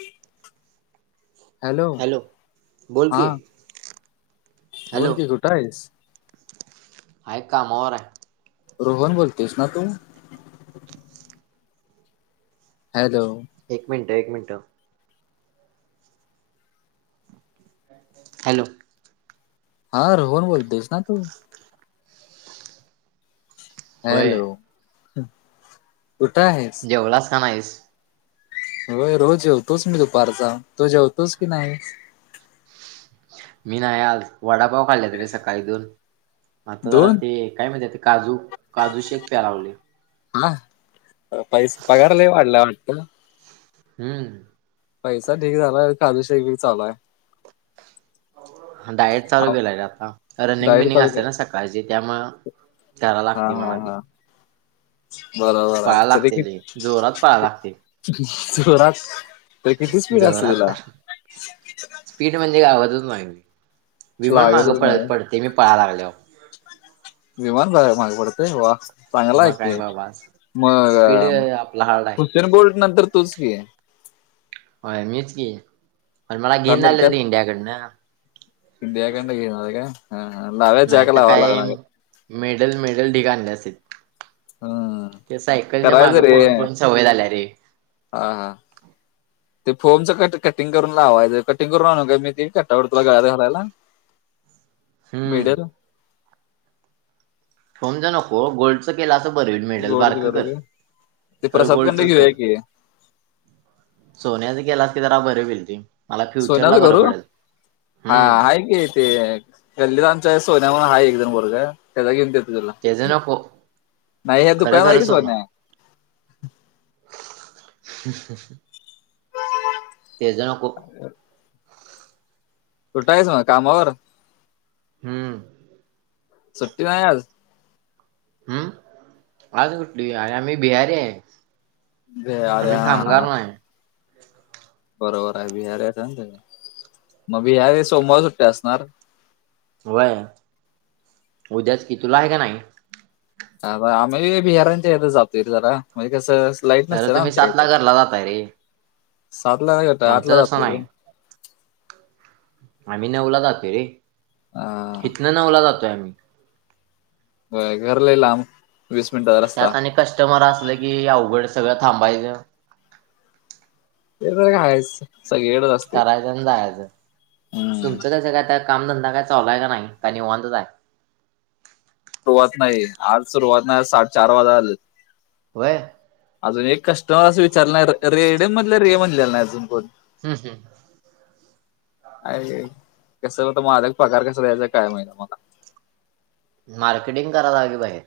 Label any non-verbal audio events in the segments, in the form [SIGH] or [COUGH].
ह हॅलो बोल की बर की घुटा आहेस आहेय का मर आहे रोहन बोलतेस ना तू हलो हॅलो एक मिनिट एक मिनटं हॅलो हा रोहन बोलतेस ना तू होय हॅलो कुठं आहेस जेवलास का नाहीस होय रोज जेवतोच मी दुपारचा तो जेवतोस की नाही होते आता जरा दोन ते काय माहिती ते काजू काजू शेक प्या लावले हा पैसे पगारला वाढला वाटत हम्म पैसा ठीक झालाय खल शे चालाय डायट चालू केलाय आता रनिंग डायरेक्ट बिनिंग असते तारखे ना सकाळची त्यामु त्याराला हा लागते हा मला हा ती बरोबर आहे पळायला तर लागते लय जोरात पळायला लागते देखील जोरात तरी किती स्पीड असते जोरात, तुला स्पीड म्हणजे काय विमान मागं लागतच नाही पड पडते मी पळाय लागल्याव विमान बघाय माग पडते वा! चांगला आहे मग काय की, बाबा मग अ स्पीड आपला हार्ड आहे. हुसेन बॉल्ट नंतर तूच की. होय मीच की, पण मला कारण का घेईना मिल्खा झालेत रे इंडियाकडनं. इंडियाकडनं घेईना झालेत काय? हा हा लाव्या नाही जॅक तर लावा काय, लागणार मेडल मेडल ढीग आणले असते. हम्म ते सायकलच्या करायचं मागं रे पळून पळून सवय झाल्या रे. हा हा. ते फोमचं कट कटिंग करून लावायचं, कटिंग करून आणू काय मी ते कटआउट तुला गळ्यात घालायला? हम्म. मिडल फोमचं नको गोल्डचं केला बरं होईल मेडल गोडच बारकं करू कर, की ते खरं प्रसाद कंड गोल्डचच कर. घेऊया की सोन्याचं केलास की जरा बर होईल ते, मला फ्युचरला सोन्याचं बरं करू पडेल. हा हम्म आहे की ते गल्लीच्या सोन्या म्हणून आहे एक दोन वर्ग त्याचा घेऊन ते. तेज नको नाही हे खरं दुकान आहे खरं की सोन सोनं [INAUDIBLE] ते जणक कुठयच मग कामावर. हम्म सुट्टी नाही आज. हम्म आज कुठली अर आम्ही बिहारी आहे. भे- अरे आम्ही कामगार हा नाही. बरोबर आहे बिहारीचा मग बिहारी सोमवार सुट्टी असणार. व्हय उद्याच की तुला आहे का नाही? ह आम्ही बिहारांच्या याेत जातोय जरा म्हणजे कसं. लाईट खरं तुम्ही नमच्याच सातला घरला जाताय रे सात ला नाही घत आठला आमचं जात तसं नाही ते. आम्ही नऊला जातो रे हा इथन नवला जातोय आम्ही. हो घर लय लांब वीस मिनिटाचा रस्ता त्यात आणि कस्टमर असलं कि, अवघड सगळं थांबायचं. ते तर काय हायच. करायचं आणि जायचं, हम्म तुमचं कसं काय कामधंदा काय चालाय का नाही का निवांत आहे. सुरुवात नाही आज सुरुवात नाही साडेचार वाजाल. व्हय. अजून एक कस्टमर असं विचारला नाही रेड मधलं रे म्हणलेला नाही अजून कोण. हम्म हम् अर कस होत माझ पगार कसा द्यायचा काय महिना मला. मार्केटिंग करायला ह [UNINTELLIGIBLE] की पाहिजे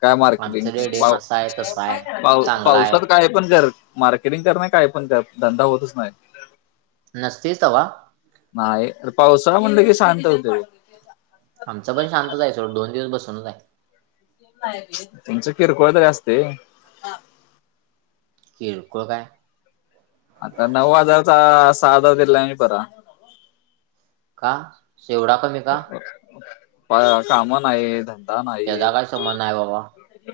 काय मार्केटिंग पा असा आहे तसा आहे पा चांगला आहे पावसात काय पण कर. मार्केटिंग कर नाही काय पण त्या धंदा होतच नाही. नसतेच तवा. पावसा म्हणलं कि शांत होते. आमचं पण शांतच आहे सोडं दोन दिवस बसूनच आहे. तुमचं किरकोळतरी असते. किरकोळ काय आता नऊ हजारचा सहा हजार दिला आहे म बरा. का शेवडा कमी का? काम नाहीत त्याचा काय संबंध नाही बाबा.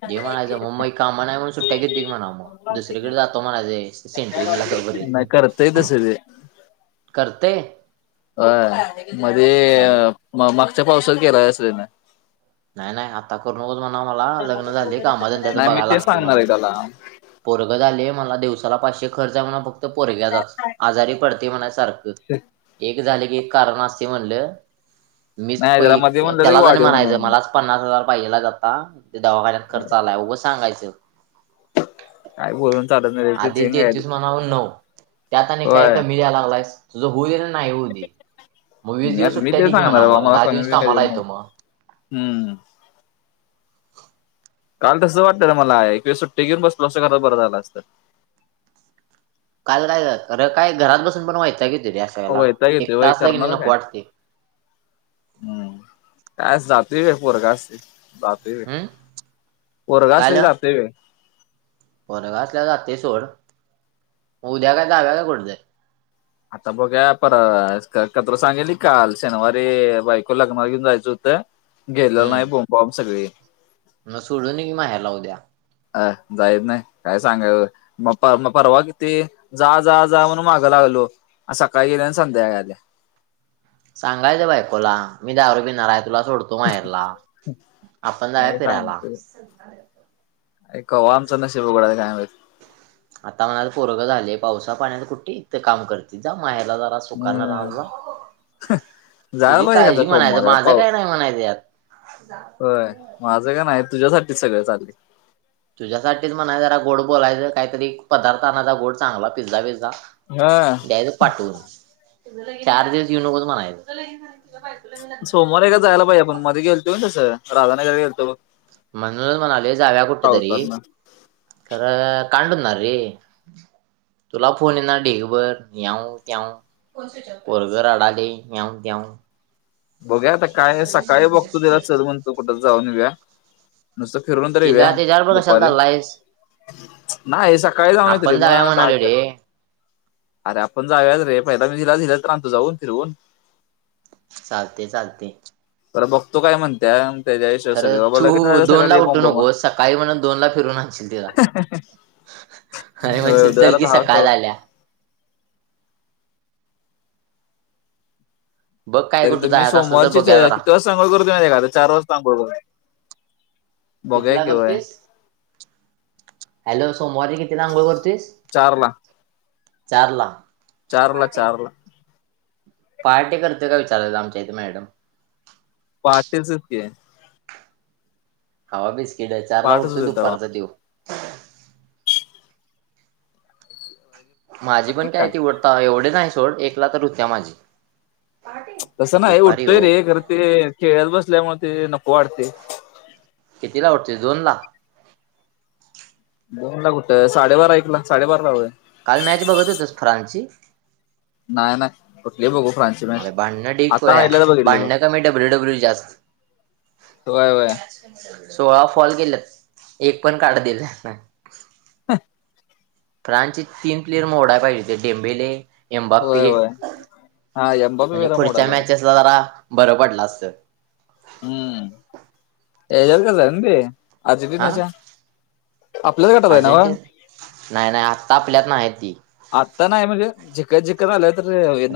ज म्हणायचं मग मग कामा नाहीणून सुट्ट्या घेतो की म्हणा मग दुसरीकडे जातो म्हणाय सेंट नाही करताय तसं ते. करतंय अ मध्ये म मागच्या पावसात केला अस त्याने. नाही नाही आता करूनच म्हणा मला लग्न झाली कामात त्याच नाही मी बघायला ते लागते सांगणार म्हणून. आहे त्याला पोरग झालीय मला दिवस. पाचशे खर्च म्हण फक्त पोरग्याचा आजारी पडते म्हण सारख. झालं कारण अस म्हणल मी नाही प त्याला मध्ये म्हणलेलं त्याला जाण वाढीव म्हणायचं म्हणून मला पन्नास हजार पाहिला जाता ते दवाखान्यात खर्च आलाय उघं सांगायचं. काय बोलून. चालत नाही ते आधी झिंग आहे देेतस म्हणाव नऊ त्यात आणि काय होय कमी द्याला लागलायस तुझं होऊ देल. नाही येऊ दे मग वीस मी दिवस मी सुट्ट्या ते दे की म्हणा सांगणार बा आम्हाला मला दहा कमी दिवस बी काय देऊ कामाला नको येतो मग. हम्म काल तसं वाटत ना मला एक वेळ सुट्टी घेऊन बसलो असं खरं बरं झालं असतं काल कायातर काय घरात बसून पण व्हायचं की हो, वळेला वैताग येते एक वय तास जाे मी करणार नको काय वाटते हम्म कायच झा द व पोरगा असते द व हम्म पोरगा असते की द व पर घासल्या जाते सोड उद्या काय दव्या काय कठ जाय आता बघ्या पर कत्र सांगेली काल शनिवारी बायको लग्ना घेऊन जायचं होतं गेलेला नाही हम्म बोम बॉम् सगळी मग सोडून की माहे्या लाव द्या अ जाईच नाही काय सांगा मग मग परवा किती जा जा जा म्हणून मागा लाग लो सकाळी गेल्या आणि संध्याकाल्या सांगायचं बायकोला मी दारू बिन आहे तुला सोडतो माहेरला आपण जाऊ फिरायला एकऐ का आमचा नसे बघडा काय आता म्हणाला पोरगं झालेय पावसा पाण्यात कुठे काम करतील जाऊ मा्याला जरा सुकानें हम्म राहला जायला तुझी पाहिजे एखादा काळजी म्हणायचं सोमवार माझं पाव काय नाही म्हणायचं यात. होय माझं का नाही तुझ्यासाठीच सगळं चालले. तुझ्यासाठीच म्हणा जरा गोड बोलायचं काहीतरी पदार्थाचा गोड चांगला पिझ्झा बीजा. हा द्यायचं पाठवुंन चार दिवस युनकों म्हणायचं. सोमवारी एकदां जायंला पाहिेजे आपणं मध्यें गेलतो तसं राधानगरीला गेलतो म्हणूनचं म्हणालोयं जावुयां कुठं तरी पावसातनं खरं काढणारं आहे. ये तुलां फोन येणारं ढिगभर यांऊं त्यांऊ पोरघ रडालंय याऊंन त्याऊंन बघुयां आतां कायं सकाळीं बघतो त्यांला चलं म्हणतो कुठं तरं जाऊंन येऊंयां नुस्तं फिरूंन तरं तिला येऊंयां त्याच्याबरोबर कशाला दुपांरी चाललायस नाहीं सकाळीं जाऊंन आपण येतों जाऊया मंग दहा म्हणालोय च्यां रे. अरे आपणं जाऊयाच रे पहिला मी तिला तरं आणतो जावूंन फिरवूंन चालतें चालतें तरं बघतो कायं म्हणत्यांत खरं तू दोन ला उठू मग नकोसं सकाळीं म्हण दोन लां फिरूंन आणशील तिलां अरे होय, म्हणशील जरा चलकी दहा सकाळीं वाजता झाल्यां [UNINTELLIGIBLE] बघ काय तरी कुठं तुम्हीं जायचं असलं तर सोमवारची बघूया जरा किती वाजंतां अंघोळ करतों माहित्या का ए चार वाजतां अंघोळ करतों कितीला करतेस हॅलो. सोमवारी कितीला अंघोळ करतेस चार ला चार ला चार ला चार ला पार्टी करतो का विचारत आमच्या इथे मॅडम पार्टीचच की खावा बिस्किटं चारला पहाटच उठतो होते तेव्हा दुपारचा त्यो माझी पण काय तीवडता एवढी नाही सोड एक लाखात होत्या माझी तसं नाही दुपारी उठतोय हो रे खरं ते खेळत बसल्यामुळे ते नको वाटतय. किती ला उठतोयस दोन ला दोन ला कुठ साडेबारा एकला साडेबारा ला होय काल मॅच बघत होतास फ्रान्सची नाही नाही कुठली बघू फ्रान्सची अरे मॅच भांडणं ढीग आता खुळ्या हायलाच बघितली बघ भांडण कमी डब्ल्यू डब्ल्यू जास्त होय होय सोळा फॉल गेल्यात एक पण कार्ड दिलं नाही. फ्रांन्स चे तीन प्लेयर मोडाय पाहिजे ते डेमंबेले एमबा पी होय होय हा एम्बापे म्हंणजे वेला मोठा पुढच्या बघ मॅचेसला जरा बरं पडलं असत. हम्म [UNINTELLIGIBLE] हा अर्जेंटिनाच्या आपल्याच गटात आहे न्हवं अर्जेंटिन नाही नाही आत्ता आपल्यात नाही ती आत्ता नाही म्हणजे झिकत झिकत आल्यात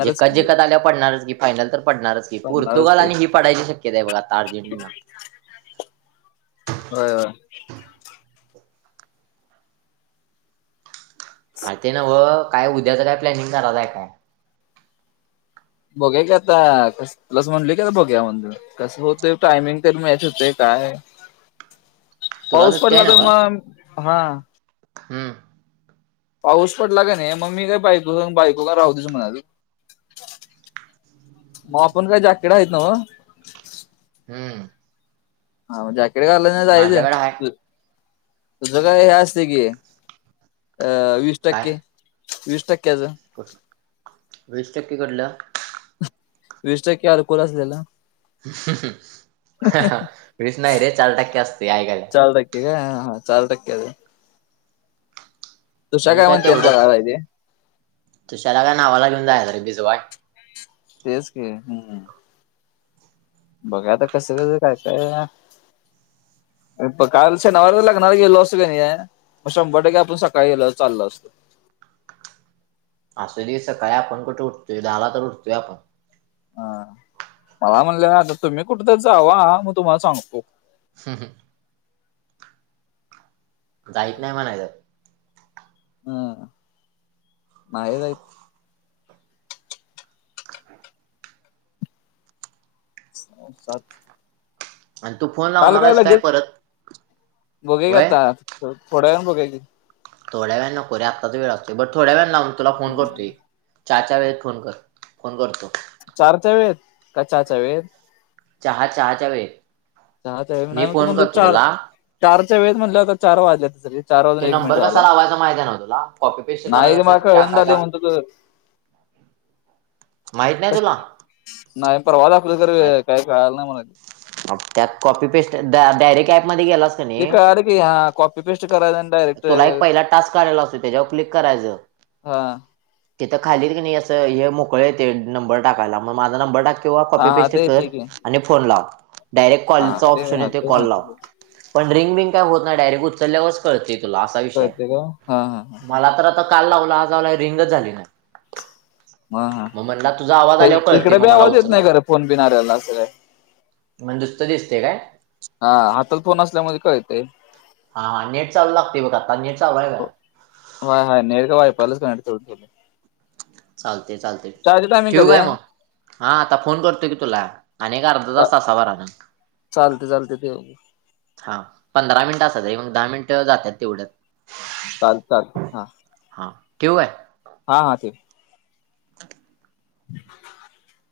जिकत जिकत आल्यावर पडणारच की फायनल तर पडणारच की पडणारच पोर्तुगाल आणि की ही पडायची शक्यता आहे बघ आता अर्जेंटिना होय होय. आ ते न्हवं हो काय उद्याच काय प्लॅनिंग करायलाय काय बघूया की आता प्लस म्हणलोय की आता बघुया म्हणून कसं होतय टायमिंग तेन मॅच होतय का काय [INAUDIBLE] पाऊस सुट्टी पडला तर मग हा हं पाऊस पडला का नाही मग मी काय बाईको बाईको काय राहुदेच म्हणालोय. मग आपण काय जाॅकेट आहेत नव हम् हा म जॅकेट घालायचा आणि जायचं. आहे तिथ काय हे असतं की वीस टक्के काय वीस टक्के तेज वीस टक्के भरल्यावर वीस टक्के अल्कहोल असलेला. मीच नाही रे चार टक्के असते ऐकाय चार टक्के काय हा हा चार टक्क्याच तुशाख मंत न बड इे तुष्याला काय नावाला घेऊन जाय त रे भिजवाय तेच के हम् बघा आता कसं कस काय काय इप काश नला नाही लवास का नाही मग शंभर टक्के आपण सकाळी चाल असतो असे दिवस सकाळी आपण कुठे उठतोय दहाला तर उठतोय आपण हा मला म्हणले आता तुम्ही कुठंतरी जावा मग तुम्हाला सांगतो ह ह जाईत नाही म्हणा तर हम माहेयत सात आणि तू फोन काल लावणार काय आहेस लगेच परत बघा होय का आता थोड्यान बघाय क थोड्या वेळ नकोरी आत्ताच वेळ लागते बर थोड्या वेळाला तुला फोन करतोय चार चार वेळेत फोन कर फोन करतो चार वेत काच्या वेेत चहा चहाच्या वेळेत चहाच्या वेळ मी म तू फोन म्हणो करतो चार तुला चारच्या वेळेत म्हटलं होता चार वाजल्या त सरी ते नंबर कसा लावायचा माहिती नव तुला कॉपी पेस्ट नाही करायचा रे मला त्यात कळण झाले टाकायचा म्हणतो तू माहित नाही तुला नाही परवाला कु तररी काही कल नाही मला त्यात कॉपी पेस्ट डायरे ॅप मध्ये गेलास का ते नाही कळालं की हा कॉपी पेस्ट करायचं आणि डायरेक्ट तुला एक पहिला टास्क काढयला असतो त्याच्यावर क्लिक करायचं हा तेथ खालीत की नाही असं हे मोकळे य तेे नंबर टाकायला मग माझा नंबर टाक किंवा हा कॉपी हा पेस्ट ते कर ठीक आहे आणि फोन लाव डायरेक्ट हा कॉलचचा ऑप्श हा आहे ते कॉलला माहिती पण रिंग बिंग काय होत नाही डायरेक्ट उचलल्यावरस कळते असा विषय कळते का हा हा मला तर आता काल लावला आजला रिंगच झाली ना हा ह कळते इकडे मग बी मला आवाज येत नाही उचललाय खरं फोन बिन्याला अस मग दुसतं दिसते काय हा हातात फोन असल्यामुळे कळतंय हा नेट चालू लागते बघ नेट चालू आहे का हो होय नेट वायफाय ला कनेक्ट करायच चालते चालते चहाची टायमिंग ठेवू कधी काय आहे मग हा आता फोन करतोय की तुला अक अर्धा तास तावर अन चालते चालते तेघ पंधरा मिनिट असतात मग दहा मिनिट जातात तेवढ्यात चाल चालत हा क्यव आहे हा हा ते [INAUDIBLE] ह